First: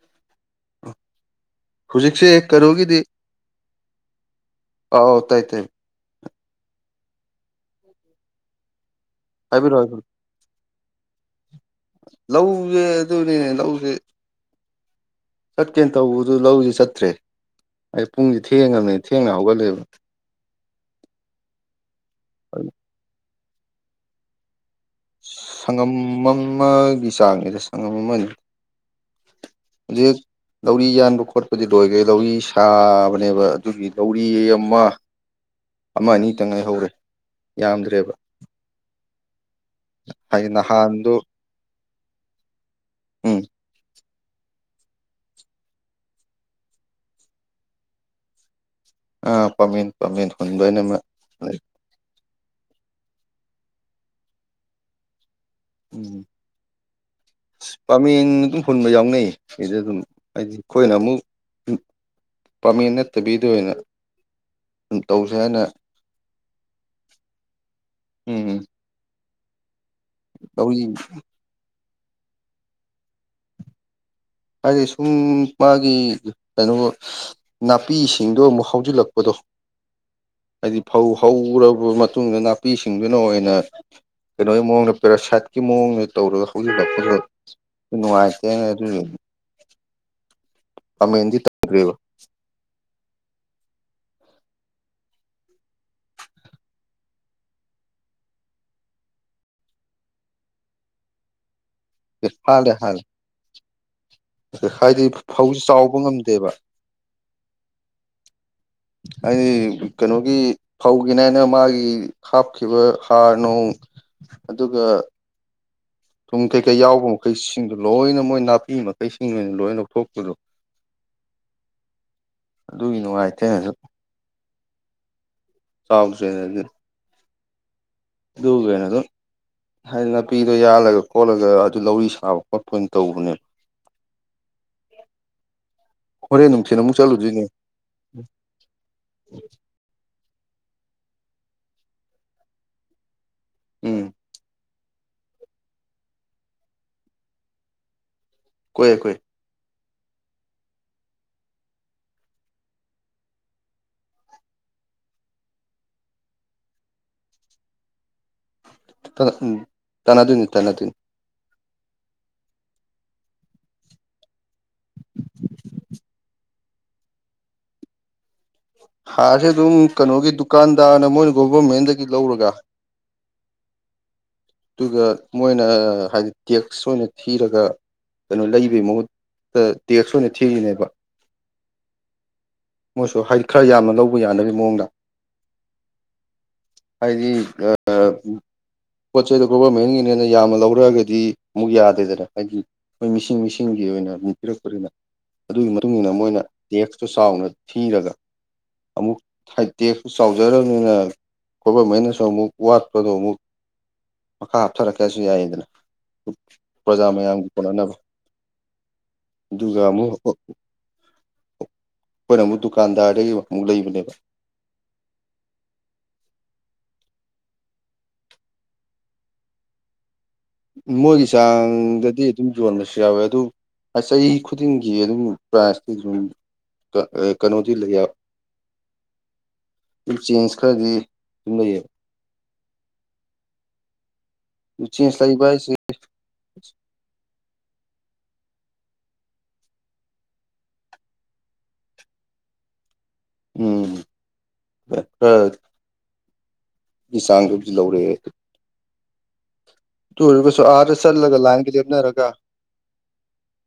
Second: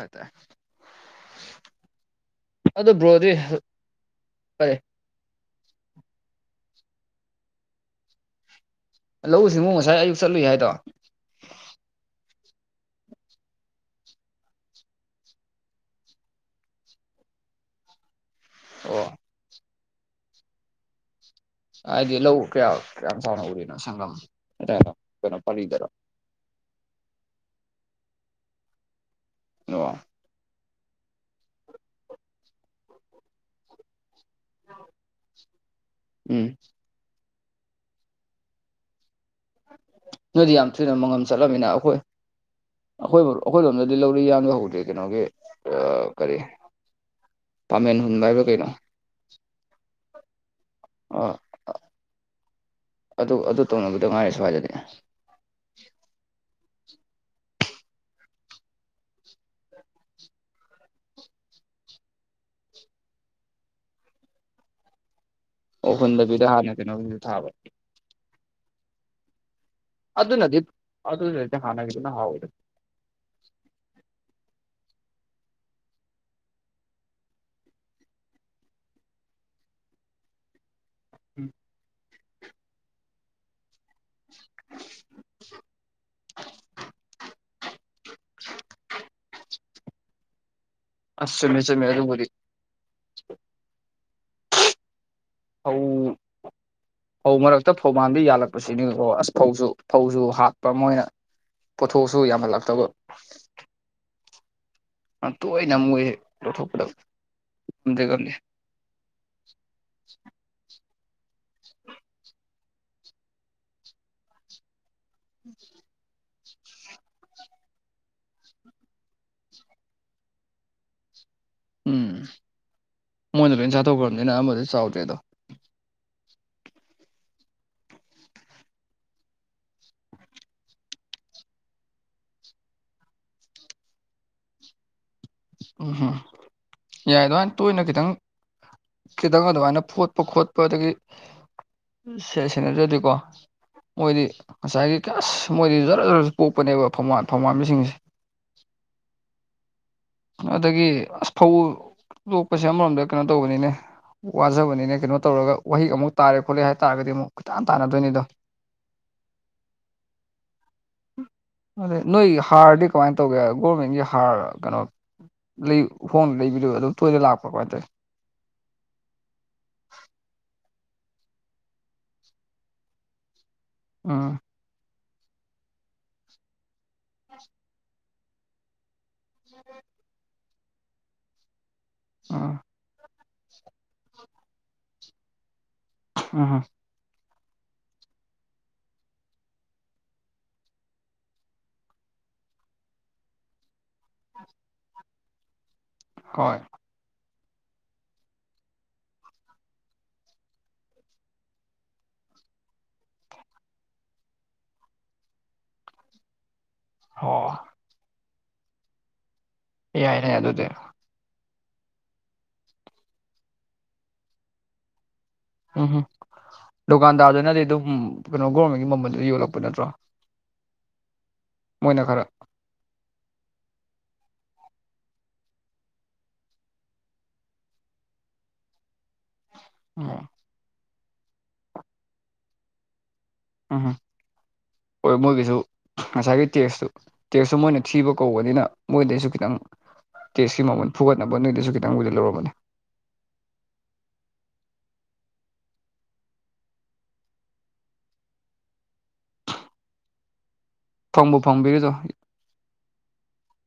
ꯑ ꯇ ꯍꯧꯖꯤꯛꯁꯦ ꯀꯔꯣꯒꯤꯗꯤ ꯀꯔꯤ ꯑꯥꯎ ꯇꯥꯏ ꯇꯥꯏ ꯎ ꯂꯧ ꯁꯤꯡꯨ ꯉꯁꯥꯏ ꯑꯌꯨꯛ ꯆꯠꯂꯨꯏ ꯍꯥꯏꯗꯣ ꯂꯧꯁꯦ ꯑꯗꯨꯅꯦꯅꯦ ꯂꯧꯁꯦ ꯆꯠꯀꯦꯅ ꯇꯧꯕꯗꯨ ꯂꯧꯁꯤ ꯆꯠꯇ꯭ꯔꯦ ꯑꯩ ꯄꯨꯡꯁ ꯊꯦꯡꯉꯕꯅꯤ ꯑꯣ ꯊꯦꯡꯅ ꯍꯧꯒꯠꯂꯦꯕ ꯍꯥꯏꯗꯤ ꯂꯧ ꯀꯌꯥ ꯑꯗꯨꯅ ꯀꯌꯥꯝ ꯆꯥꯎꯅ ꯎꯔꯤꯅꯣ ꯁꯪꯒꯝ ꯍꯥꯏꯇꯥꯣ ꯁꯪꯉꯝ ꯑꯃꯒꯤ ꯆꯥꯡꯅꯦꯗ ꯁꯪꯉꯝ ꯑꯃꯅꯤ ꯑꯣ ꯔꯠ ꯂꯧꯔꯤ ꯌꯥꯟꯕ ꯈꯣꯠꯄꯗꯤ ꯂꯣꯏꯈ꯭ꯔꯦ ꯂꯧꯔꯤ ꯁꯥꯕꯅꯦꯕ ꯑꯗꯨꯒꯤ ꯂꯧꯔꯤ ꯑꯃ ꯑꯃ ꯑꯅꯤ ꯎꯝ ꯇꯪ ꯉꯥꯏ ꯍꯧꯔꯦ ꯌꯥꯝꯗ꯭ꯔꯦꯕ ꯍꯥꯏꯗꯤ ꯅꯣꯏꯗꯤ ꯌꯥꯝ ꯊꯨꯅ ꯅꯍꯥꯟꯗꯣ ꯃꯪꯉꯝ ꯆꯠꯂꯝꯃꯤꯅ ꯑꯩꯈꯣꯏ ꯑꯩꯈꯣꯏꯕꯨ ꯎꯝ ꯑꯩꯈꯣꯏ ꯂꯣꯝꯗꯗꯤ ꯂꯧꯔꯤ ꯌꯥꯕ ꯍꯧꯗꯦ ꯀꯩꯅꯣꯒꯤ ꯀꯔꯤ ꯄꯥꯃꯦꯟ ꯍꯨꯟꯕ ꯍꯥꯏꯕ ꯀꯩꯅꯣ ꯑ ꯄꯥꯝꯃꯟ ꯄꯥꯝꯃꯟ ꯍꯨꯟꯕ ꯑꯣꯏꯅꯃꯛ ꯑ ꯑꯗꯨ ꯑꯗꯨ ꯇꯧꯅꯕꯗꯣ ꯉꯥꯏꯔꯦ ꯁ꯭ꯋꯥꯏꯗꯗꯤ ꯎꯝ ꯑ ꯄꯥꯃꯦꯟ ꯑꯗꯨꯝ ꯍꯨꯟꯕ ꯌꯥꯎꯅꯩꯌꯦ ꯁꯤꯗ ꯑꯗꯨꯝ ꯍꯥꯏꯗꯤ ꯑꯩꯈꯣꯏꯅ ꯑꯃꯨꯛ ꯄꯥꯝꯃꯦ ꯅꯠꯇꯕꯤꯗ ꯑꯣꯏꯅ ꯑꯗꯨꯝ ꯇꯧꯁꯦ ꯍꯥꯏꯅ ꯑꯣ ꯍꯨꯟꯗꯕꯤꯗ ꯍꯥꯟꯅ ꯀꯩꯅꯣꯁꯨ ꯊꯥꯕ ꯎꯝ ꯑꯗꯨ ꯅꯗꯤ ꯇꯧꯔꯤ ꯑꯗꯨ ꯅ ꯍꯅꯒ ꯑꯗꯨꯅ ꯍꯥꯎ ꯍꯥꯏꯗꯤ ꯁꯨꯝ ꯃꯥꯒꯤ ꯀꯩꯅꯣ ꯅꯥꯄꯤꯁꯤꯡꯗꯣ ꯑꯃꯨꯛ ꯍꯧꯖꯤꯜꯂꯛꯄꯗꯣ ꯍꯥꯏꯗꯤ ꯐꯧ ꯎꯝ ꯍꯧꯔꯕ ꯃꯇꯨꯡꯗ ꯅꯥꯄꯤꯁꯤꯡꯗꯨꯅ ꯑꯣꯏꯅ ꯀꯩꯅꯣꯒꯤ ꯃꯑꯣꯡꯗ ꯄꯦꯔꯥꯁꯥꯏꯠꯀꯤ ꯃꯑꯣꯡꯅꯦ ꯇꯧꯔꯒ ꯍꯧꯖꯤꯜꯂ ꯐꯖ ꯅꯨꯡꯉꯥꯏꯇꯦ ꯑꯗꯨꯗꯤ ꯑꯁꯨ ꯃꯁꯨꯃꯦ ꯇꯧꯗ꯭ꯔꯦꯕ ꯑꯗꯨ ꯑꯧ ꯐꯧ ꯃꯔꯛꯇ ꯐꯧ ꯃꯥꯟꯕ ꯌꯥꯜꯂꯛꯄꯁꯤꯅꯤ ꯑꯣ ꯑꯁ ꯐꯧꯁꯨ ꯐꯧꯁꯨ ꯍꯥꯠꯄ ꯃꯣꯏꯅ ꯄꯣꯠꯊꯣꯛꯑꯁꯨ ꯌꯥꯝ ꯍꯥꯜꯂꯦ ꯍꯂꯥꯛꯇꯕ ꯍꯥꯜꯂꯦ ꯍꯥꯏꯗꯤ ꯌꯥꯝ ꯐꯧꯁꯤ ꯇꯣꯏꯅ ꯆꯥꯎꯕ ꯃꯣꯏ ꯉꯝꯗꯦꯕ ꯂꯧꯊꯣꯛꯄꯗ‌ꯣ ꯉꯝꯗꯤ ꯉꯝꯗ ꯑꯩ ꯀꯩꯅꯣꯒꯤ ꯐꯧꯒꯤꯅ‌ꯦꯅ ꯃꯥꯒꯤ ꯍꯥꯞꯈꯤꯕ ꯍꯥꯔ ꯅꯨꯡ ꯑꯗꯨꯒ ꯎꯝ ꯊꯨꯝ ꯀꯩꯀꯩ ꯌꯥꯎꯕ ꯃꯈꯩꯁꯤꯡꯗ‌ꯣ ꯂꯣꯏꯅ ꯃꯣꯏ ꯅꯥꯄꯤ ꯃꯈꯩꯁꯤꯡ ꯑꯣꯏꯅ ꯂꯣꯏꯅ ꯂꯧꯊꯣꯛꯄꯗꯣ ꯎꯝ ꯑꯗꯨꯒꯤ ꯅꯨꯡꯉꯥꯏꯇꯦ ꯃꯣꯏꯅ ꯂ‌ꯣꯏꯟ ꯑꯩꯅꯁꯨ ꯆꯥꯊꯣꯛꯈ꯭ꯔꯕꯅꯤꯅ ꯑꯃꯗꯤ ꯆꯥꯎꯗ꯭ꯔꯦꯗꯣ ꯆꯥꯎꯗ꯭ꯔ‌ꯦ ꯑꯗꯤ ꯑꯗꯨꯒ ꯀꯩꯟꯗꯨꯝ ꯍꯥꯏꯗꯤ ꯅꯥꯄꯤꯗꯣ ꯌꯥꯜꯂꯒ ꯈꯣꯠꯂꯒ ꯑꯗꯨ ꯂꯧꯔꯤ ꯁꯥꯕ ꯈꯣꯠꯄ ꯑꯣꯏꯅ ꯇꯧꯕꯅꯦꯕ [unintelligible] ꯎꯝ ꯎꯝ ꯍꯣꯔꯦꯟ ꯅꯨꯡꯊꯤꯜ ꯑꯃꯨꯛ ꯌꯥꯏ ꯆꯠꯂꯨꯗꯣꯏꯅꯦ ꯑꯗꯨꯃꯥꯏꯅ ꯇꯣꯏꯅ ꯈꯤꯇꯪ ꯈꯤꯇꯪ ꯑꯗꯨꯃꯥꯏꯅ ꯐꯣꯠꯄ ꯈꯣꯠꯄ ꯗꯒꯤ ꯁꯦ ꯁ‌ꯦꯟꯅꯗ꯭ꯔꯗꯤꯀꯣ ꯎꯝ ꯃꯣꯏꯗꯤ ꯉꯁꯥꯏꯒꯤ ꯀꯁ ꯃꯣꯏꯗꯤ ꯖꯔ ꯖꯣꯔꯔꯁꯨ ꯄꯣꯛꯄꯅꯦꯕ ꯐꯧꯃꯥꯟ ꯐꯧꯃꯥꯟꯕꯁꯤꯡꯁꯦ ꯀꯣꯑꯦ ꯀ‌ꯣꯑꯦ ꯑꯗꯒꯤ ꯑꯁ ꯐꯧ ꯂꯣꯛꯄꯁꯦ ꯑꯃꯔꯣꯝꯗ ꯀꯩꯅꯣ ꯇꯧꯕꯅꯤꯅꯦ ꯋꯥꯖꯕꯅꯤꯅ‌ꯦ ꯀꯩꯅꯣ ꯇꯧꯔꯒ ꯋꯥꯍꯩ ꯑꯃꯨꯛ ꯇꯥꯔꯦ ꯈꯣꯠꯂꯦ ꯍꯥꯏꯇꯥꯥꯔꯒꯗꯤ ꯑꯃꯨꯛ ꯀ‌ꯣꯏꯇꯥꯟ ꯇꯥꯟꯅꯗꯣꯏꯅꯤꯗꯣ ꯎꯝ ꯇꯥꯟꯅꯥꯗꯨꯏꯅꯤ ꯇꯥꯟꯅꯗꯨꯏꯅꯤ ꯑꯗꯩ ꯅꯣꯏ ꯍꯥꯔꯗꯤ ꯀꯃꯥꯏ ꯇꯧꯒꯦ ꯒꯣꯔꯃꯦꯟꯒꯤ ꯍꯥꯔ ꯔ‌ꯣ ꯀꯩꯅꯣ ꯂꯩ ꯍꯣꯡꯅ ꯂꯩꯕꯤꯗ‌ꯣ ꯑꯗꯨꯝ ꯇꯣꯏꯅ ꯂꯥꯛꯄ꯭ꯔ‌ꯣ ꯀꯃꯥꯏ ꯇꯧꯏ ꯍꯥꯔꯁꯦ ꯑꯗꯨꯝ ꯀꯩꯅꯣꯒꯤ ꯗꯨꯀꯥꯟꯗꯥꯔꯅ ꯃꯣꯏꯅ ꯒꯣꯕꯔꯃꯦꯟꯗꯒꯤ ꯂꯧꯔꯒ ꯑꯥ ꯑꯗꯨꯒ ꯃꯣꯏꯅ ꯍꯥꯏꯗꯤ ꯇꯦꯛ꯭ꯁ ꯑꯣꯏꯅ ꯊꯤꯔꯒ ꯀꯩꯅꯣ ꯂꯩꯕꯩ ꯃꯍꯨꯠꯇ ꯇꯦꯛꯁ ꯑꯣꯏꯅ ꯊꯤꯔꯤꯅꯦꯕ ꯑ ꯃꯣꯏꯁꯨ ꯍꯥꯏ ꯈꯔ ꯌꯥꯝꯅ ꯂꯧꯕ ꯌꯥꯅꯕꯒꯤ ꯃꯑꯣꯡꯗ ꯎ [unintelligible] ꯍꯥꯏꯗꯤ ꯔꯥ ꯑꯥ ꯄꯣꯠ ꯆꯩꯗꯣ ꯒꯣꯕꯔꯃꯦꯟꯒꯤꯅꯦꯅ ꯌꯥꯝꯅ ꯂꯧꯔꯛꯑꯒꯗꯤ ꯑꯃꯨꯛ ꯌꯥꯗꯦꯗꯅ ꯍꯥꯏꯗꯤ ꯃꯈꯣꯏ ꯃꯤꯁꯤꯡ ꯃꯤꯁꯤꯡꯒꯤ ꯑꯣꯏꯅ ꯑꯗꯨꯝ ꯄꯤꯔꯛꯄꯅꯤꯅ ꯑꯗꯨꯒꯤ ꯃꯇꯨꯡ ꯏꯟꯅ ꯃꯣꯏꯅ ꯍꯣꯏ ꯇꯦꯛꯁꯇꯨ ꯆꯥꯎꯅ ꯊꯤꯔꯒ ꯑꯃꯨꯛ ꯍꯥꯏ ꯇꯦꯛꯁꯁꯨ ꯆꯥꯎꯖꯔꯕꯅꯤꯅ ꯒꯣꯕꯔꯃꯦꯟꯅꯁꯨ ꯑꯃꯨꯛ ꯋꯥꯠꯄꯗꯣ ꯑꯃꯨꯛ ꯃꯈꯥ ꯍꯥꯞꯊꯔꯛꯀꯦꯁꯨ ꯌꯥꯏꯌꯦꯗꯅ ꯄ꯭ꯔꯖꯥ ꯃꯌꯥꯝꯒꯤ ꯑꯣ ꯀꯣꯟꯅꯅꯕ ꯑꯗꯨꯒ ꯃꯨꯛ ꯌꯥꯏꯅꯦ ꯑꯗꯨꯗꯤ ꯑꯩꯈꯣꯏꯅ ꯑꯃꯨꯛ ꯗꯨꯀꯥꯟꯗꯥꯔꯗꯒꯤ ꯑꯃꯨꯛ ꯂꯩꯕꯅꯦꯕ ꯎꯝ ꯍꯝ ꯗꯨꯀꯥꯟꯗꯥꯔꯗꯨꯅꯗꯤ ꯑꯗꯨꯝ ꯀꯩꯅꯣ ꯒꯣꯔꯃꯦꯟꯒꯤ ꯃꯃꯜꯗ ꯌꯣꯜꯂꯛꯄ ꯅꯠꯇ꯭ꯔꯣ ꯃꯣꯏꯒꯤ ꯆꯥꯡ ꯃꯣꯏꯅ ꯗꯗꯤ ꯈꯔ ꯑꯗꯨꯝ ꯌꯣꯟꯕꯁꯨ ꯌꯥꯎꯋꯦ ꯑꯗꯨ ꯆꯍꯤ ꯈꯨꯗꯤꯡꯒꯤ ꯑꯗꯨꯝ ꯄ꯭ꯔꯥꯏꯖꯇꯤ ꯑꯗꯨꯝ ꯀ ꯀꯩꯅꯣꯗꯤ ꯂꯩꯌꯥ ꯑꯗꯨꯝ ꯎꯝ ꯆꯦꯟꯖ ꯈꯔꯗꯤ ꯑꯗꯨꯝ ꯂꯩꯌꯦꯕ ꯎꯝꯍꯝ ꯍꯣꯏ ꯆꯦꯟꯖ ꯂꯩꯕ ꯃꯣꯏꯒꯤꯁꯨ ꯍꯥꯏꯁꯦ ꯉꯁꯥꯏꯒꯤ ꯇꯦꯛꯁꯇꯨ ꯇꯦꯛꯁꯁꯨ ꯃꯣꯏꯅ ꯊꯤꯕ ꯀꯧꯕꯅꯤꯅ ꯃꯣꯏꯗꯩꯁꯨ ꯈꯤꯇꯪ ꯇꯦꯛꯁꯀꯤ ꯃꯃꯜ ꯐꯨꯒꯠꯅꯕ ꯅꯣꯏꯗꯩꯁꯨ ꯈꯤꯇꯪꯕꯨꯗꯤ ꯂꯧꯔꯝꯃꯅ‌ꯦ ꯎꯝ ꯈ ꯈꯔ ꯆꯥꯡꯗꯨꯕꯨꯗꯤ ꯂꯧꯔꯛꯑꯦ ꯑꯗꯨ ꯑꯣꯏꯔꯒꯁꯨ ꯑꯥꯗ ꯐꯪꯕꯨ ꯆꯠꯂꯒ ꯂꯥꯏꯟ ꯀ ꯐꯪꯕꯤꯔꯤꯗꯣ ꯂ‌ꯦꯞꯅꯔꯒ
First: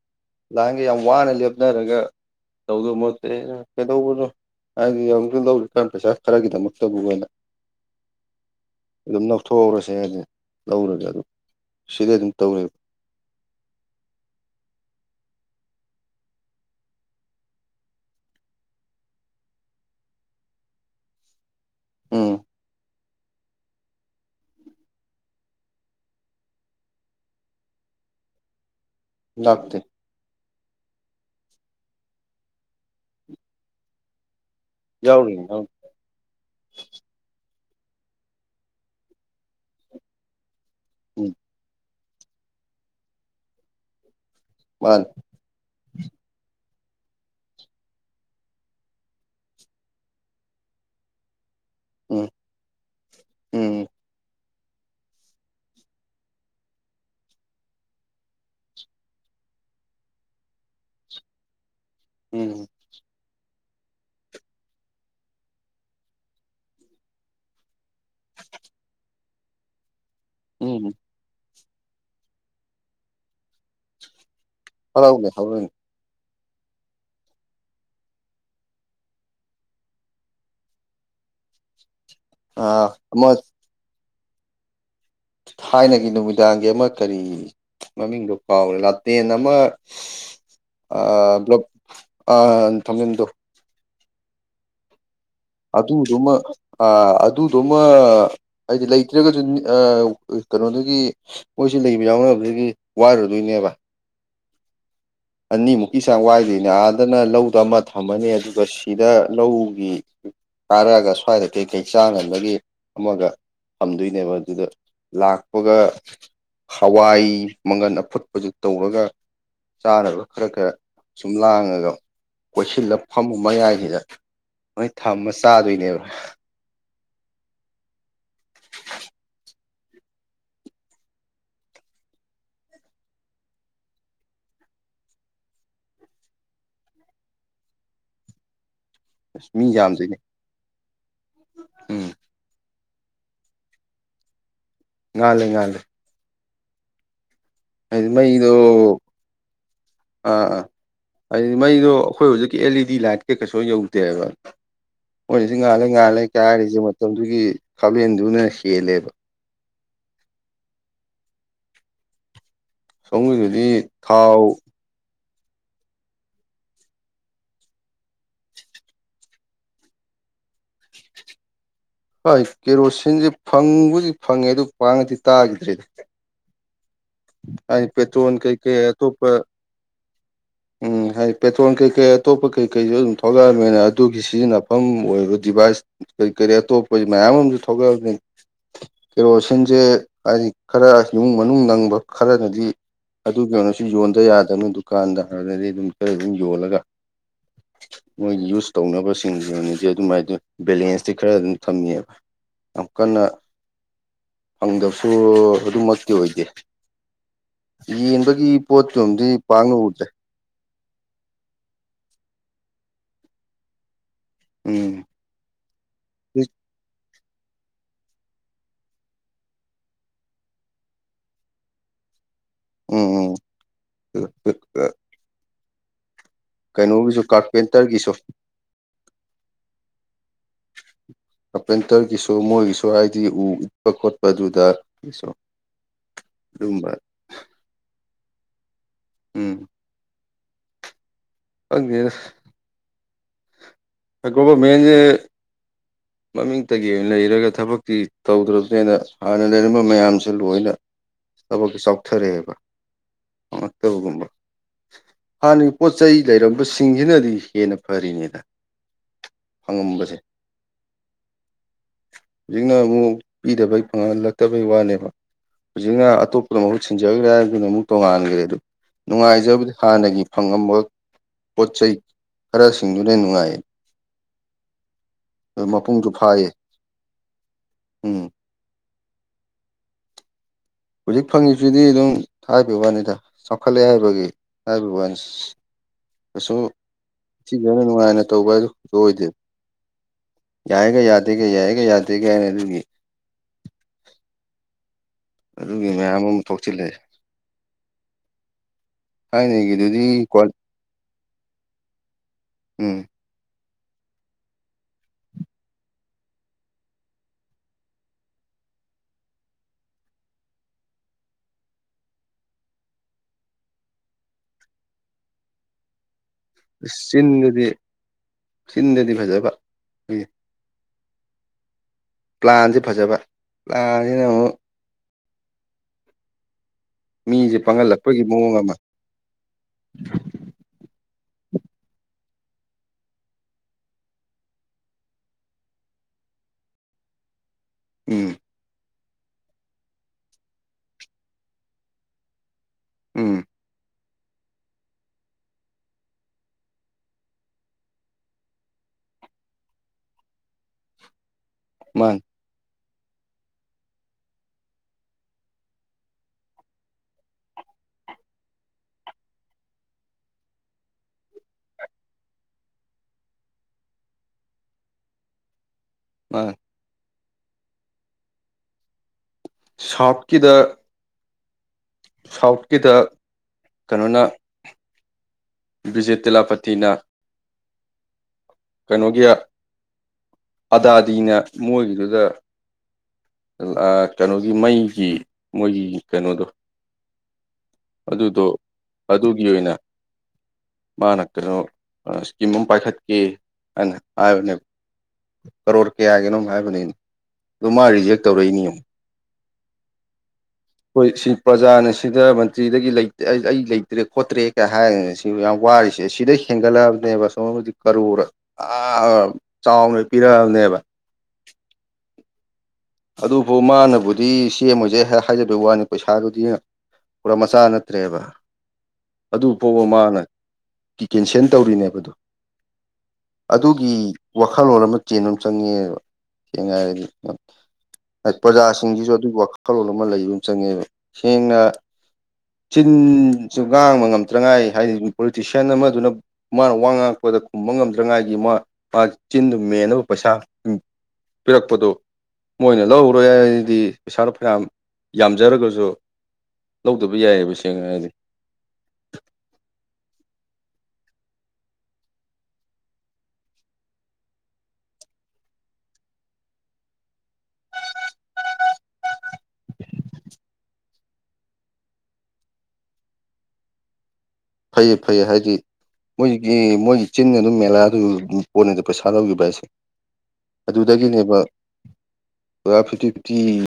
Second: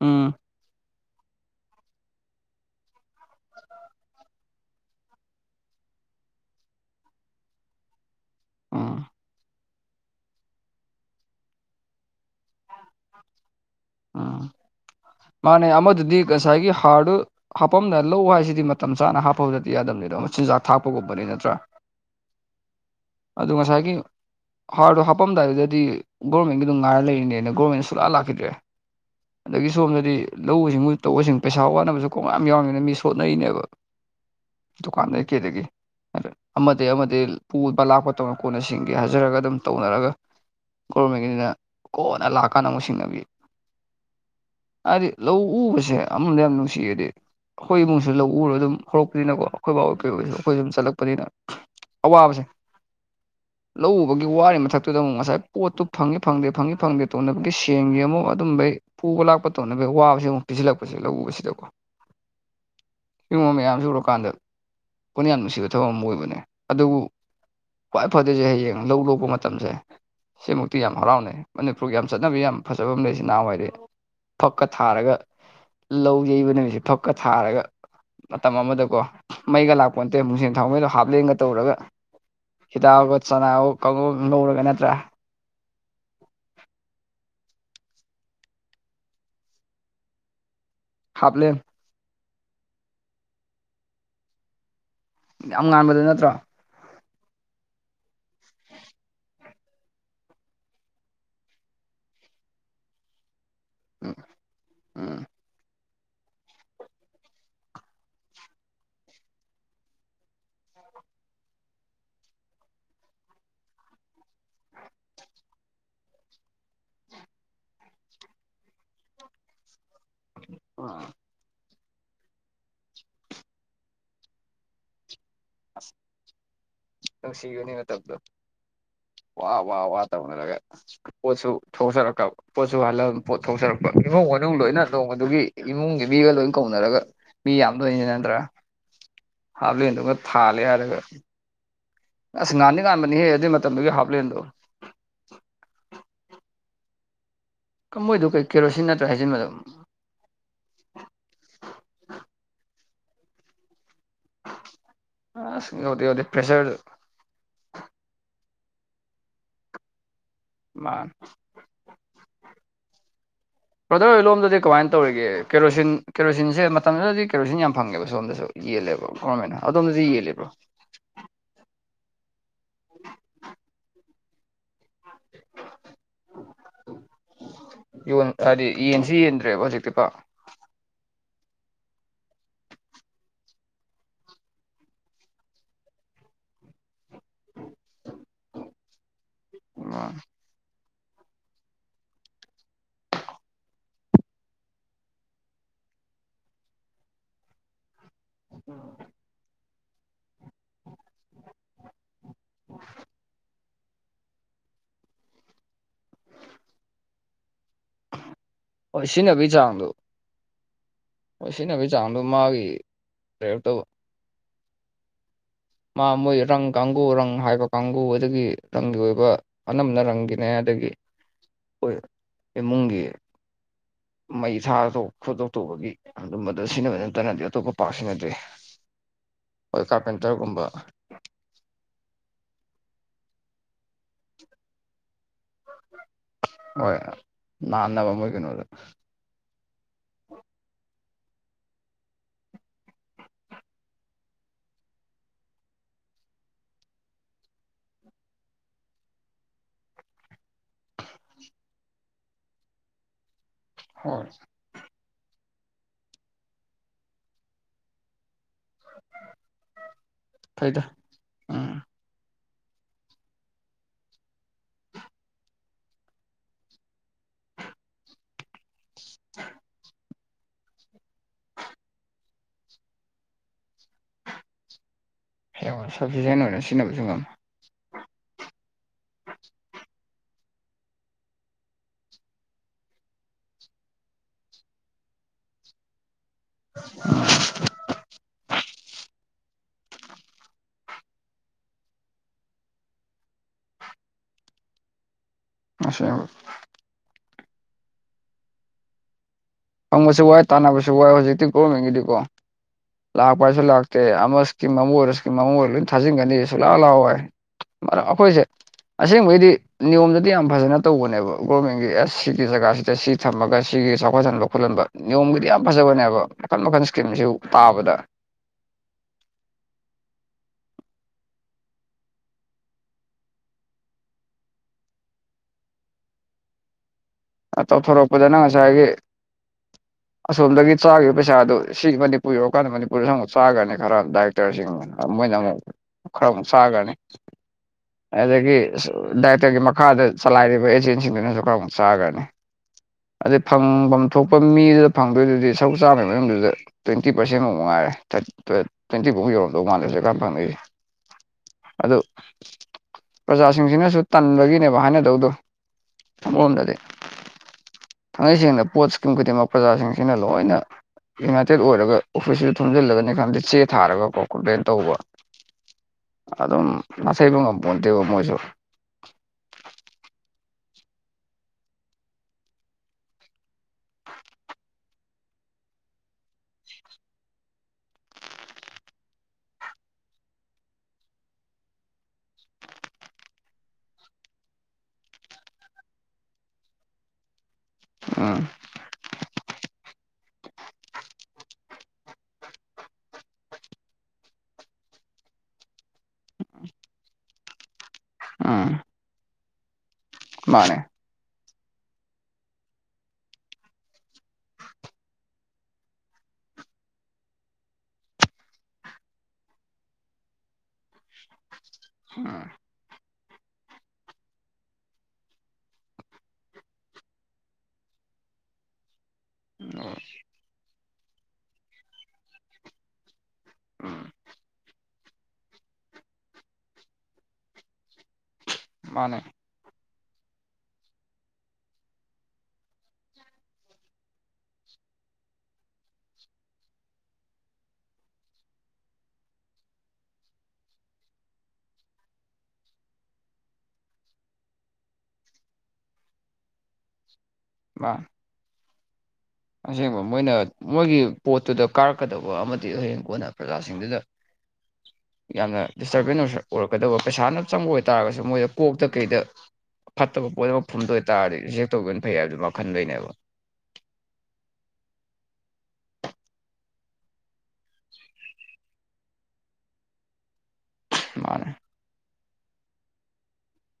ꯎꯝ ꯂꯍꯥꯟꯒ ꯌꯥꯝ ꯋꯥꯅ ꯂꯦꯞꯅꯔꯒ ꯇꯧꯗꯧ ꯃꯣꯠꯇꯦ ꯀꯩꯗꯧꯕꯅꯣ꯫ ꯍꯥꯏꯗꯤ ꯌꯛꯇ ꯂꯧꯔꯤꯀꯥꯟ ꯄꯩꯁꯥ ꯈꯔꯒꯤꯗꯃꯛꯇꯕꯨ ꯑꯣꯏꯅ꯫ ꯎꯝ ꯑꯗꯨꯝ ꯂꯧꯊꯣꯛꯍꯧꯔꯁꯦ ꯍꯥꯏꯗꯤ ꯂꯧꯔꯒꯦ꯫ ꯁꯤꯗꯤ ꯑꯗꯨꯝ ꯇꯧꯔꯦꯕ꯫ ꯎꯝ ꯃꯥꯅꯦ ꯑꯃꯗꯨ ꯗꯒꯁꯒꯤ ꯍꯥꯔꯗꯨ ꯍꯥꯐꯝꯗ ꯂꯧ ꯍꯥꯏꯁꯤꯗꯤ ꯃꯇꯝ ꯆꯥꯅ ꯍꯥꯞꯄꯕꯗꯗꯤ ꯌꯥꯗꯕꯅꯤꯗꯣ ꯃꯆꯤꯟꯖꯥꯛ ꯊꯥꯛꯄꯒꯨꯝꯕꯅꯤ ꯅꯠꯇ꯭ꯔꯥ꯫ ꯎꯝ꯫ ꯑꯗꯨ ꯉꯁꯥꯏꯒꯤ ꯍꯥꯔꯗꯣ ꯍꯥꯞꯄꯝꯗꯥꯏꯗꯨꯗꯗꯤ ꯒꯣꯔꯃꯦꯟꯒꯤ ꯑꯗꯨꯝ ꯉꯥꯏꯔ ꯂꯩꯔꯤꯅꯦꯅ ꯒꯣꯔꯃꯦꯟꯅ ꯁꯨꯛꯂꯥꯛ ꯂꯥꯛꯈꯤꯗ꯭ꯔꯦ꯫ ꯑꯗꯒꯤ ꯂꯥꯛꯇꯦ ꯁꯣꯝꯗꯗꯤ ꯂꯧꯎ ꯁꯤꯡꯎ ꯇꯧꯕꯁꯤꯡ ꯄꯩꯁꯥ ꯋꯥꯅꯕꯁꯨ ꯀꯣꯡ ꯌꯥꯝꯌꯥꯝ ꯌꯥꯎꯅꯤꯅ ꯃꯤ ꯁꯣꯠꯅꯩꯅꯦꯕ꯫ ꯗꯨꯀꯥꯟꯗꯩ ꯌꯥꯎꯔꯤ ꯀꯩꯗꯒꯤ ꯌꯥꯎꯔꯤ ꯑꯗ ꯑꯃꯗꯤ ꯑꯃꯗꯤ ꯄꯨꯕ ꯂꯥꯛꯄ ꯇꯧꯅ ꯀꯣꯟꯅ ꯁꯤꯡꯒꯦ ꯍꯥꯏꯖꯔꯒ ꯑꯗꯨꯝ ꯇꯧꯅꯔꯒ꯫ ꯎꯝ ꯒꯣꯔꯃꯦꯟꯒꯤꯅ ꯀꯣꯟꯅ ꯂꯥꯛꯑꯀꯥꯟꯗ ꯑꯃꯨꯛ ꯁꯤꯡꯅꯕꯤ꯫ ꯍꯥꯏꯗꯤ ꯃꯥꯅꯤ ꯂꯧ ꯎꯕꯁꯦ ꯑꯃꯔꫭꯝꯗ ꯌꯥꯝ ꯅꯨꯡꯁꯤꯌꯦꯗꯤ꯫ ꯑꯩꯈꯣꯏ ꯏꯃꯨꯡꯁꯨ ꯂꯧ ꯎꯔꯒ ꯑꯗꯨꯝ ꯍꯧꯔꯛꯄꯅꯤꯅꯀꯣ ꯑꯩꯈꯣꯏ ꯕꯥꯑꯣꯏ ꯀꯩ ꯑꯣꯏꯁꯨ ꯑꯈꯣꯏꯁꯨ ꯑꯗꯨꯝ ꯆꯠꯂꯛꯄꯅꯤꯅ꯫ ꯎꯝ ꯑꯋꯥꯕꯁꯦ ꯎꯝ ꯂꯧ ꯎꯕꯒꯤ ꯋꯥꯔꯤ ꯃꯊꯛ ꯇꯨꯗ ꯑꯃꯨꯛ ꯉꯁꯥꯏ ꯄꯣꯠꯇꯨ ꯐꯪꯉꯤ ꯐꯪꯗꯦ ꯐꯪꯉꯤ ꯐꯪꯗꯦ ꯇꯧꯟꯅꯕꯒꯤ ꯁꯦꯡꯒꯤ ꯑꯃꯨꯛ ꯑꯗꯨꯝꯕꯩ ꯄꯨꯕ ꯂꯥꯛꯄ ꯇꯧꯅꯕꯩ ꯋꯥꯕꯁꯦ ꯑꯃꯨꯛ ꯄꯤꯁꯤꯜꯂꯛꯄꯁꯦ ꯂꯧ ꯎꯕꯁꯤꯗꯀꯣ꯫ ꯎꯝ꯫ ꯁꯨꯝꯕꯥ ꯃꯌꯥꯝꯁꯦ ꯎꯔꯀꯥꯟꯗ ꯄꯨꯛꯅꯤꯡ ꯌꯥꯝ ꯅꯨꯡꯁꯤꯕ ꯊꯕꯛ ꯑꯃ ꯑꯣꯏꯕꯅꯦ ꯑꯗꯨꯕꯨ ꯈ꯭ꯋꯥꯏ ꯐꯗꯣꯏꯁꯦ ꯍꯌꯦꯡ ꯂꯧ ꯂꯣꯛꯄ ꯃꯇꯝꯁꯦ꯫ ꯁꯤꯃꯨꯛꯇꯤ ꯎꯝ ꯌꯥꯝ ꯍꯔꯥꯎꯅꯩ ꯃꯅꯤꯄꯨꯔꯒꯤ ꯌꯥꯝ ꯆꯠꯅꯕꯤ ꯌꯥꯝ ꯐꯖꯕ ꯑꯃ ꯂꯩ ꯁꯤ ꯅꯍꯥꯋꯥꯏꯗꯒꯤ꯫ ꯐꯛꯀ ꯊꯥꯔꯒ ꯍꯔꯥꯎꯅꯦ ꯍꯧꯔꯅꯤ ꯂꯧ ꯌꯩꯕ ꯅꯨꯃꯤꯠꯁꯦ ꯐꯛꯀ ꯊꯥꯔꯒ ꯃꯇꯝ ꯑꯃꯗꯀꯣ ꯃꯩꯒ ꯂꯥꯛꯄꯣꯟꯇꯦ ꯃꯨꯡꯁꯦꯟ ꯊꯥꯎꯉꯩꯗꯣ ꯍꯥꯞꯂꯦꯟꯒ ꯇꯧꯔꯒ ꯑ ꯍꯤꯗꯥꯛꯒ ꯑꯃ ꯆꯅꯥꯑꫭ ꯀꯥꯉꯩ ꯉꯧꯔꯒ ꯅꯠꯇ꯭ꯔꯥ꯫ ꯊꯥꯏꯅꯒꯤ ꯅꯨꯃꯤꯗꯥꯡꯒꯤ ꯑꯃ ꯀꯔꯤ ꯃꯃꯤꯡꯗꯨ ꯀꯥꯎꯔꯦ ꯂꯥꯇꯦꯟ ꯑꯃꯥ ꯍꯥꯞꯂꯦꯟ [unintelligible] ꯌꯥꯝ ꯉꯥꯟꯕꯗꯨ ꯅꯠꯇ꯭ꯔꯣ ꯑꯗꯨꯗꯨꯃ ꯑꯥ ꯑꯗꯨꯗꯨꯃꯥ ꯍꯥꯏꯗꯤ ꯂꯩꯇ꯭ꯔꯒꯁꯨ ꯑꯥ ꯀꯩꯅꯣꯗꯒꯤ ꯑꯈꯣꯏꯁꯤ ꯂꯩꯕ ꯌꯥꯎꯅꯕꯗꯒꯤ ꯋꯥꯔꯨꯗꯣꯏꯅꯦꯕ꯫ ꯎꯝ꯫ ꯑꯅꯤꯃꯨꯛꯀꯤ ꯆꯥꯡ ꯋꯥꯏꯗꯣꯏꯅꯦ ꯑꯥꯗꯅ ꯂꯧꯗ ꯑꯃ ꯊꯝꯃꯅꯤ ꯑꯗꯨꯒ ꯁꯤꯗ ꯂꯧꯒꯤ ꯀꯥꯔꯛꯑꯒꯥ ꯁ꯭ꯋꯥꯏꯗ ꯀꯩꯀꯩ ꯆꯥꯡꯅꯕꯒꯤ ꯑꯃꯒ ꯊꯝꯗꯣꯏꯅꯦꯕ ꯑꯗꯨꯗ ꯂꯥꯛꯄꯒ ꯍꯋꯥꯏ ꯃꯪꯒꯟ ꯑꯐꯨꯠꯄꯁꯨ ꯇꯧꯔꯒ ꯆꯥꯅꯕ ꯈꯔ ꯈꯔ ꯎꯝ ꯁꯨꯝ ꯂꯥꯡꯉꯥꯒ ꯀꯣꯏꯁꯤꯜꯂꯒ ꯐꯝꯃ ꯃꯌꯥꯏꯁꯤꯗ ꯂꯣꯏ ꯊꯝꯃꯥ ꯆꯥꯗꯣꯏꯅꯦꯕ꯫ ꯅꯨꯡꯁꯤꯕꯥꯅꯤ ꯃꯇꯝꯗꯣ꯫ ꯋꯥ ꯋꯥ ꯋꯥ ꯇꯧꯅꯔꯒ ꯄꯣꯠꯁꯨ ꯊꯣꯛꯆꯔꯛ ꯄꯣꯠꯁꯨ ꯍꯜꯂꯥ ꯄꯣꯠ ꯊꯣꯛꯆꯔꯛꯄ ꯏꯃꯨꯡ ꯃꯅꯨꯡ ꯂꯣꯏꯅ ꯅꯣꯡꯃꯗꯨꯒꯤ ꯏꯃꯨꯡꯒꯤ ꯃꯤꯒ ꯂꯣꯏ ꯀꯧꯅꯔꯒ ꯃꯤ ꯌꯥꯝꯗꯣꯏꯅꯦ ꯅꯠꯇ꯭ꯔꯥ ꯃꯤ ꯍꯥꯞꯂꯦꯟ ꯗꯨꯒ ꯌꯥꯝꯗꯣꯏꯅꯦ ꯊꯥꯜꯂꯦ ꯍꯥꯏꯔꯒ꯫ ꯎꯝ ꯑꯁ ꯉꯥꯟꯗꯤ ꯉꯥꯟꯕꯅꯤꯍꯦ ꯑꯗꯨꯏ ꯃꯇꯝꯗꯨꯒꯤ ꯍꯥꯞꯂꯦꯟꯗꯣ꯫ ꯉꯥꯜꯂꯦ-ꯉꯥꯜꯂꯦ꯫ ꯀꯥ ꯍꯥꯏꯗꯤ ꯃꯣꯏꯗꯣ ꯀꯩ ꯃꯩꯗꯣ ꯀꯦꯔꯣꯁꯤꯟ ꯅꯠꯇ꯭ꯔꯦ ꯍꯥꯏꯖꯤꯟꯕꯗꯣ꯫ ꯑꯥ ꯑꯥ ꯍꯥꯏꯗꯤ ꯃꯩꯗꯣ ꯑꯈꯣꯏ ꯍꯧꯖꯤꯛꯀꯤ ꯑꯦꯜ ꯏ ꯗꯤ ꯂꯥꯏꯠ ꯀꯥ ꯀꯩꯁꯨ ꯌꯧꯗꯦ ꯍꯥꯏꯕ꯫ ꯃꯣꯏꯁꯤꯗꯤ ꯑꯁ ꯉꯥꯜꯂꯦ ꯌꯧꯗꯦ ꯉꯥꯜꯂꯦ ꯌꯧꯗꯦ ꯀꯥ ꯄ꯭ꯔꯦꯁꯔꯗꯨ ꯍꯥꯏꯔꯤꯁꯦ ꯃꯇꯝꯗꯨꯒꯤ ꯍꯥꯞꯂꯦꯟꯗꯨꯅ ꯍꯦꯜꯂꯦꯕ꯫ ꯃꯥꯅꯤ꯫ ꯁꯣꯝꯒꯤꯗꯨꯗꯤ ꯕ꯭ꯔꯥꯗꯥꯥꯔ ꯍꯣꯏ ꯊꯥꯎ ꯂꯣꯝꯗꯗꯤ ꯀꯃꯥꯏꯅ ꯇꯧꯔꯤꯒꯦ꯫ ꯀꯦꯔꯣꯁꯤꯟ ꯀꯦꯔꯣꯁꯤꯟꯁꯦ ꯃꯇꯝꯗꯨꯗꯗꯤ ꯀꯦꯔꯣꯁꯤꯟ ꯌꯥꯝ ꯐꯪꯉꯦꯕ ꯁꯣꯝꯗꯁꯨ ꯌꯦꯜꯂꯦꯕ ꯒꯣꯔꯃꯦꯟꯅ ꯑꯗꯣꯝꯗꯗꯤ ꯌꯦꯜꯂꯤꯕꯥ ꯍꯣꯏ ꯀꯦꯔꯣꯁꯤꯟꯁꯦ ꯐꯪꯕꯨꯗꯤ ꯐꯪꯉꯦ ꯑꯗꯨ ꯄꯥꯛꯅꯗꯤ ꯇꯥꯈꯤꯗ꯭ꯔꯦ ꯌꯣꯟ ꯄꯦꯇ꯭ꯔꯣꯜ ꯍꯥꯏꯗꯤ ꯀꯩꯀꯩ ꯌꯦꯟꯁꯨ ꯑꯇꯣꯞꯄ ꯌꯦꯟꯗ꯭ꯔꯦꯕ ꯍꯧꯖꯤꯛꯇꯤ ꯎꯝ ꯍꯥꯏꯗꯤ ꯄꯦꯇ꯭ꯔꯣꯜ ꯀꯩꯀꯩ ꯑꯇꯣꯞꯄ ꯀꯩꯀꯩꯁꯨ ꯑꯗꯨꯝ ꯊꯣꯛꯂꯛꯑꯕꯅꯤꯅ ꯑꯗꯨꯒꯤ ꯁꯤꯖꯤꯟꯅꯐꯝ ꯑꯣꯏꯔꯣ ꯗꯤꯚꯥꯏ ꯀꯔꯤ ꯀꯔꯤ ꯑꯇꯣꯞꯄ ꯃꯌꯥꯝ ꯑꯃꯁꯨ ꯊꯣꯛꯂꯛꯑꯥꯕꯅꯤꯅ ꯀꯦꯔꯣꯁꯤꯟꯁꯦ ꯎꯝ ꯍꯥꯏꯗꯤ ꯈꯔꯥ ꯏꯃꯨꯡ ꯃꯅꯨꯡ ꯅꯪꯕ ꯈꯔꯅꯗꯤ ꯑꯗꯨ ꯀꯩꯅꯣꯁꯨ ꯌꯣꯟꯗ ꯌꯥꯗꯕꯅꯤꯅ ꯗꯨꯀꯥꯟꯗꯗꯥꯔꯅꯗꯤ ꯑꯗꯨꯝ ꯈꯔ ꯑꯗꯨꯝ ꯌꯣꯜꯂꯒ ꯃꯣꯏꯒꯤ ꯌꯨꯁ ꯇꯧꯅꯕꯁꯤꯡꯗꯨ ꯑꯣꯏꯅꯗꯤ ꯑꯗꯨꯃꯥꯏꯅ ꯕꯦꯂꯦꯟꯁꯇꯤ ꯈꯔ ꯑꯗꯨꯝ ꯊꯝꯃꯦꯕ ꯌꯥꯝ ꯀꯟꯅ ꯐꯪꯗꯕꯁꯨ ꯑꯗꯨꯃꯛꯇꯤ ꯑꯣꯏꯗꯦ ꯌꯦꯟꯕꯒꯤ ꯍꯣꯏ ꯄꯣꯠꯇꯨꯝꯃꯥꯗꯤ ꯁꯤꯖꯤꯟꯅꯕꯒꯤ ꯄꯥꯛꯅ ꯆꯥꯡꯗꯣ ꯎꯗ꯭ꯔꯦ ꯍꯣꯏ ꯁꯤꯖꯤꯟꯅꯕꯒꯤ ꯆꯥꯡꯗꯣ ꯃꯥꯒꯤ ꯂꯩꯔꯛꯇꯥꯕ ꯎꯝ ꯃꯥ ꯃꯣꯏ ꯔꯪ ꯀꯥꯡꯕꯨ ꯔꯪ ꯍꯥꯢ ꯀꯥꯡꯕꯨ ꯑꯗꯒꯤ ꯔꯪꯒꯤ ꯑꯣꯏꯕ ꯑꯅꯝꯕꯅ ꯔꯪꯒꯤꯅꯦ ꯑꯗꯒꯤ ꯏꯃꯨꯡꯒꯤ ꯎꯝ ꯎꯝ ꯃꯩ ꯊꯥꯗ ꯈꯣꯠꯇꯣꯛ ꯇꯧꯕꯒꯤ ꯑꯗꯨꯝꯕꯗ ꯁꯤꯖꯤꯟꯅꯕ ꯀꯩꯅꯣꯒꯤꯁꯨ ꯅꯠꯇꯅꯗꯤ ꯑꯇꯣꯞꯄ ꯄꯥꯛ ꯀꯥꯔꯄꯦꯟꯇꯔꯒꯤꯁꯨ ꯁꯤꯖꯤꯟꯅꯗꯔꯦ ꯍꯣꯏ ꯀꯥꯔꯄꯦꯟꯇꯔꯒꯨꯝꯕ ꯀꯥꯔꯄꯦꯟꯇꯔꯒꯤꯁꯨ ꯃꯣꯏꯒꯤꯁꯨ ꯍꯥꯏꯗꯤ ꯎ ꯀꯛꯄ ꯑꯗꯨꯗꯁꯣ ꯝꯕꯥꯔ [inaudible] ꯅꯅꯦ ꯃ ꯃ ꯀꯅꯣꯦ [inaudible] ꯎꯝ ꯈꯪꯗꯦꯗꯥ ꯒꯣꯔꯕꯥꯔꯃꯦꯟꯁꯦ ꯃꯃꯤꯡꯇꯒꯤ ꯑꯣꯏꯅ ꯂꯩꯔꯒ ꯊꯕꯛꯇꯤ ꯇꯧꯗ꯭ꯔꯕꯅꯦꯅ ꯍꯥꯟꯅ ꯂꯩꯔꯝꯕ ꯃꯌꯥꯝ ꯁꯨ ꯂꯣꯏꯅ ꯊꯕꯛꯁꯦ ꯆꯥꯎꯊꯔꯛꯑꯦꯕ ꯐꯪꯉꯥꯛꯇꯕꯒꯨꯝꯕ ꯍꯣꯏ ꯍꯥꯟꯅꯒꯤ ꯄꯣꯠ ꯆꯩ ꯂꯩꯔꯝꯕꯁꯤꯡꯁꯤꯅꯗꯤ ꯍꯦꯟꯅ ꯐꯔꯤꯅꯤꯗ ꯐꯪꯉꯝꯕꯁꯦ ꯐꯩꯗ ꯎꯝ ꯍꯧꯖꯤꯛꯅ ꯑꯃꯨꯛ ꯄꯤꯗꯕꯩ ꯐꯪꯍꯜꯂꯛꯇꯕꯩ ꯋꯥꯅꯦꯕ ꯍꯧꯖꯤꯛꯅ ꯑꯇꯣꯞꯄꯗ ꯃꯍꯨꯠ ꯁꯤꯟꯖꯈ꯭ꯔꯦ ꯍꯥꯏꯗꯨꯅ ꯑꯃꯨꯛ ꯇꯣꯡꯉꯥꯟꯈ꯭ꯔꯦ ꯑꯗꯨ ꯅꯨꯡꯉꯥꯏꯖꯕꯗꯤ ꯍꯥꯟꯅꯒꯤ ꯐꯪꯉꯝꯕ ꯄꯣꯠ ꯆꯩꯩ ꯈꯔꯁꯤꯡꯗꯨꯅ ꯅꯨꯡꯉꯥꯏꯌꯦ ꯑꯗꯨ ꯑꯌꯦꯡꯕ ꯃꯄꯨꯡꯁꯨ ꯁꯐꯤꯖꯟ ꯐꯥꯏꯌꯦ ꯑꯣꯏꯅ ꯁꯤꯖꯤꯟꯅꯕꯁꯨ ꯉꯝꯃꯣꯢ ꯎꯝ [unintelligible] ꯍꯧꯖꯤꯛ ꯐꯪꯉꯤꯁꯤꯗꯤ ꯑꯗꯨꯝ ꯍꯥꯏꯕ ꯋꯥꯅꯤꯗ ꯆꯥꯎꯈꯜꯂꯦ ꯍꯥꯏꯕꯒꯤ ꯍꯥꯏꯕ ꯋꯥꯅꯤ ꯑꯗꯨꯁꯨꯨꯝ [inaudible] [inaudible] ꯁꯤꯖꯤꯅ ꯅꯨꯡꯉꯥꯏꯅ ꯇꯧꯕ ꯍꯥꯏꯗꯨ ꯑꯣꯏꯗꯦꯕ ꯌꯥꯏꯒ ꯌꯥꯗꯦꯒꯦ ꯌꯥꯏꯒ ꯌꯥꯗꯦꯒꯦ ꯍꯥꯏꯅ ꯑꯗꯨꯒꯤ ꯑꯗꯨꯒꯤ ꯃꯌꯥꯝ ꯑꯁꯦꯡꯕ ꯑꯃ ꯊꯣꯛꯆꯤꯜꯂꯛꯑꯦ ꯊꯥꯏꯅꯒꯤ ꯐꯪꯕꯁꯨ ꯋꯥꯏ ꯇꯥꯟꯅꯕꯁꯨ ꯋꯥꯏ ꯍꯧꯖꯤꯛꯇꯤ ꯒꯣꯔꯃꯦꯟꯒꯤꯗꯤꯀꯣ ꯎꯝ ꯂꯥꯛꯄ ꯍꯥꯏꯁꯨ ꯂꯥꯛꯇꯦ ꯑꯃꯒꯤꯁꯨ ꯢꯁꯒꯤꯝ ꯑꯃ ꯑꯣꯏꯔꯣ ꯑꯃ ꯑꯣꯏꯔꯣ ꯂꯣꯏꯅ ꯊꯥꯖꯤꯟꯒꯅꯤ ꯁꯧꯡꯂꯥꯛ ꯂꯥꯛꯑꯣꯏ ꯃꯥꯅꯦ ꯑꯩꯈꯣꯏꯁꯦ ꯑꯁꯦꯡꯕꯩꯗꯤ ꯅꯤꯌꯣꯝꯗꯗꯤ ꯌꯥꯝ ꯐꯖꯅ ꯇꯧꯕꯅꯦꯕ ꯒꯣꯔꯃꯦꯟꯒꯤ ꯑꯦꯁ ꯁꯤꯒꯤ ꯖꯒꯥꯁꯤꯗ ꯁꯤ ꯊꯝꯃꯒ ꯁꯤꯒꯤ ꯆꯥꯎꯈꯠꯍꯟꯕ ꯈꯣꯠꯍꯟꯕ ꯅꯤꯌꯣꯝꯒꯤꯗꯤ ꯌꯥꯝ ꯐꯖꯕꯅꯦꯕ ꯃꯈꯟ ꯃꯈꯟ ꯁ꯭ꯀꯤꯝꯁꯤ ꯆꯤꯟꯗꯗꯤ ꯇꯥꯕꯗ ꯆꯤꯟꯗꯗꯤ ꯐꯖꯕ ꯑꯩꯈꯣꯏꯒꯤ ꯄ꯭ꯂꯥꯟꯗꯤ ꯐꯖꯕ ꯄ꯭ꯂꯥꯟꯁꯤꯅ ꯑꯃꯨꯛ ꯃꯤꯁꯦ ꯄꯥꯡꯍꯜꯂꯛꯄꯒꯤ ꯇꯧꯊꯣꯔꯛꯄꯗꯅ ꯃꯑꯣꯡ ꯑꯃ ꯉꯁꯥꯏꯒꯤ ꯑꯁꯣꯝꯗꯒꯤ ꯆꯥꯈꯤꯕ ꯄꯩꯁꯥꯗꯨ ꯁꯤ ꯃꯅꯤꯄꯨꯔ ꯌꯧꯔꯀꯥꯟꯗ ꯃꯅꯤꯄꯨꯔꯗ ꯁ ꯑꯃꯨꯛ ꯆꯥꯈ꯭ꯔꯅꯤ ꯈꯔ ꯗꯥꯏꯔꯦꯛ ꯗꯔꯁꯤꯡꯅ ꯃꯣꯏꯅ ꯑꯃꯨꯛ ꯈꯔ ꯑꯃꯨꯛ ꯆꯥꯈ꯭ꯔꯅꯤ ꯎꯝ ꯑꯗꯒꯤ ꯗꯥꯏꯇꯔꯒꯤ ꯃꯈꯥꯗ ꯆꯂꯥꯏꯔꯤꯕ ꯑꯦꯖꯦꯟꯁꯤꯡꯗꯨꯅꯁꯨ ꯈꯔꯥ ꯑꯃꯨꯛ ꯆꯥꯒꯔꯅꯤ ꯎꯝ ꯑꯗꯩ ꯐꯪꯐꯝ ꯊꯣꯛꯄ ꯃꯤꯗꯨꯗ ꯐꯪꯗꯣꯏꯗꯨꯗꯤ ꯁꯔꯛ ꯆꯥꯅꯕꯅꯕꯗꯨꯗ ꯇ꯭ꯋꯦꯟꯇꯤ ꯄꯔꯦꯟꯃꯐꯥꯎꯛ ꯉꯥꯏꯦ ꯇ꯭ꯋꯦꯟꯇꯤꯐꯥꯎ ꯌꯧꯔꯝꯗꯧ ꯃꯥꯟꯗꯁꯨ ꯀꯔꯝ ꯐꯪꯅꯩꯦ [inaudible] ꯑꯗꯨ ꯃꯥꯅꯤ ꯄ꯭ꯔꯖꯥꯁꯤꯡꯁꯤꯅꯁꯨ ꯇꯟꯕꯒꯤꯅꯦꯕ ꯍꯥꯏꯅꯗꯧꯗꯣ ꯑꯃꯛꯔꯣꯝꯗꯗꯤ ꯊꯥꯡꯃꯩ ꯁꯦꯡꯅ ꯄꯣꯠ ꯁ꯭ꯀꯤꯝ ꯈꯨꯗꯤꯡꯃꯛ ꯄ꯭ꯔ. ꯖꯥꯁꯤꯡꯁꯤꯅ ꯂꯣꯏꯅ ꯌꯨꯅꯥꯏꯇꯦꯠ ꯑꯣꯏꯔꯒ ꯑꯣꯐꯤꯁꯇ ꯊꯣꯝꯖꯤꯜꯂꯒꯅꯤ ꯈꯟꯗꯦ ꯆꯦ ꯊꯥꯔꯒ ꯀꯣ ꯀꯝꯄ꯭ꯂꯦꯟ ꯇꯧꯕ [inaudible] ꯑꯗꯨ. ꯝ ꯅꯥꯊꯩꯕ ꯉꯝꯄꯣꯟꯗꯦꯕ ꯃꯣꯏꯁꯨ ꯁꯥꯎꯠꯀꯤꯗ ꯁꯥꯎꯠꯀꯤꯗ ꯀꯩꯅꯣꯅ ꯕꯤꯖꯦꯠ ꯇꯤꯂꯥꯄꯇꯤꯅ ꯀꯩꯅꯣꯒꯤ ꯑꯗꯥꯗꯤꯅ ꯃꯣꯏꯒꯤꯗꯨꯗ ꯀꯩꯅꯣꯒꯤ ꯃꯩꯒꯤ ꯃꯣꯏꯒꯤ ꯀꯩꯅꯣꯗꯣ ꯑꯗꯨꯗ ꯑꯗꯨꯒꯤ ꯑꯣꯏꯅ ꯃꯥꯅ ꯀꯩꯅꯣ ꯏꯁꯀꯤꯝ ꯑꯃ ꯄꯥꯏꯈꯠꯀ ꯑ ꯍꯥꯏꯕꯅꯦ ꯀꯔꯣꯔ ꯀꯌꯥꯒꯤꯅꯣ ꯍꯥꯏꯕꯅꯤꯅ ꯑꯗꯨ ꯃꯥ ꯔꯤꯖꯦꯛ ꯇꯧꯔꯛꯏꯅꯤ ꯑꯃꯡꯨꯛ ꯃꯥꯅꯦ ꯍꯣꯏ ꯁꯤ ꯄ꯭ꯔꯖꯥꯅ ꯁꯤꯗ ꯃꯟꯇ꯭ꯔꯤꯗꯒꯤꯇ ꯑꯩ ꯑꯩ ꯂꯩꯇ꯭ꯔꯦ ꯈꯣꯠꯇ꯭ꯔꯦ ꯀ ꯍꯥꯏꯔ ꯁꯤ ꯁꯤ ꯌꯥꯝ ꯋꯥꯔꯤꯁꯦ ꯁꯤꯗ ꯍꯦꯟꯒꯠꯂꯛꯑꯕꯅꯦꯕ ꯁꯣꯝꯕꯨꯗꯤ ꯀꯔꯨꯔ ꯌꯥꯝ ꯆꯥꯎꯅ ꯄꯤꯔꯛꯑꯕꯅꯦꯕ ꯑ ꯑꯗꯨꯕꯨ ꯃꯥꯅꯕꯨꯗꯤ ꯁꯦꯝ ꯃꯣꯏꯁꯦ ꯍꯥꯏꯖꯗꯩ ꯋꯥꯅꯤ ꯄꯩꯁꯥꯗꯨꯗꯤ ꯄꯨꯔꯥ ꯃꯁꯥ ꯅꯠꯇ꯭ꯔꯦꯕ ꯑꯗꯨ ꯐꯥꯎꯕ ꯃꯥꯅ ꯀꯦꯟꯁꯦꯜ ꯇꯧꯔꯤꯅꯦꯕꯗꯨ ꯑꯗꯨꯒꯤ ꯋꯥꯈꯜꯂꯣꯟ ꯑꯃ ꯆꯦꯟꯕ ꯑꯃ ꯆꯪꯉꯦꯕ ꯊꯦꯡꯅ ꯍꯥꯏꯔꯗꯤ ꯄ꯭ꯔꯖꯥꯁꯤꯡꯁꯤꯁꯨ ꯑꯗꯨꯒꯤ ꯋꯥꯈꯜꯂꯣꯟ ꯑꯃ ꯂꯩꯕ ꯑꯃ ꯆꯪꯉꯦꯕ ꯁꯦꯡꯅ ꯆꯤꯟꯁꯨ ꯉꯥꯡꯕ ꯉꯝꯇ꯭ꯉꯥꯏ ꯍꯥꯏꯗꯤ ꯄꯣꯂꯤꯇꯤꯁꯤꯌꯥꯟ ꯑꯃꯗꯨꯅ ꯃꯥꯅ ꯋꯥ ꯉꯥꯡꯉꯛꯄꯗ ꯈꯨꯝꯕ ꯉꯝꯗ꯭ꯉꯥꯏꯒꯤ ꯃꯥ ꯃꯥ ꯆꯤꯟꯗꯨ ꯃꯦꯟꯅꯕ ꯄꯩꯁꯥ ꯄꯤꯔꯛꯄꯗꯨ ꯃꯣꯏꯅ ꯂꯧꯍꯔꯣꯏ ꯍꯥꯏꯗꯤ ꯄꯩꯁꯥꯗ ꯐꯌꯥꯝ ꯌꯥꯝꯖꯔꯒꯁꯨ ꯂꯧꯗꯕ ꯌꯥꯏꯑꯕ ꯁꯦꯡꯅꯔꯗꯤ ꯑꯁꯦꯡꯕ ꯃꯣꯏꯅ ꯃꯣꯏꯒꯤ ꯄꯣꯠꯇꯨꯗ ꯀꯥꯔꯛꯀꯗꯕ ꯑꯃꯗꯤ ꯍꯌꯦꯡ ꯀꯣꯟꯅ ꯄ꯭ꯔꯖꯥꯁꯤꯡꯗꯨꯗ [unintelligible] ꯌꯥꯝꯅ ꯗꯤꯁꯇꯔꯕꯦꯟ ꯑꯣꯏꯔꯛꯀꯗꯕ ꯄꯩꯁꯥꯅ ꯆꯪꯕ ꯑꯣꯏꯇꯥꯥꯔꯒꯁꯨ ꯃꯣꯏꯗ ꯀꯣꯛꯇ ꯀꯩꯗ ꯐꯠꯇꯕ ꯄꯣꯠ ꯑꯃ ꯐꯨꯝꯗꯣꯏ ꯇꯇꯥꯔꯗꯤ ꯔꯤꯖꯦꯛ ꯇꯧꯗꯅ ꯐꯩ ꯍꯥꯏꯕꯗꯨꯣꯃ ꯈꯟꯗꯣꯏꯅꯦꯕ ꯐꯩ ꯐꯩ ꯍꯥꯏꯗꯤ ꯃꯣꯏꯒꯤ ꯃꯣꯏꯒꯤ ꯆꯤꯤꯟ ꯑꯗꯨꯝ ꯃꯦꯂꯥꯗꯨ ꯄꯣꯟꯅꯤꯗ ꯄꯩꯁꯥ ꯂꯧꯈꯤꯕ ꯍꯥꯏꯁꯦ ꯑꯗꯨꯗꯒꯤꯅꯦꯕ ꯃꯥꯅꯦ ꯑꯣꯥ ꯐꯤꯐꯇꯤ ꯐꯤꯐꯇꯤ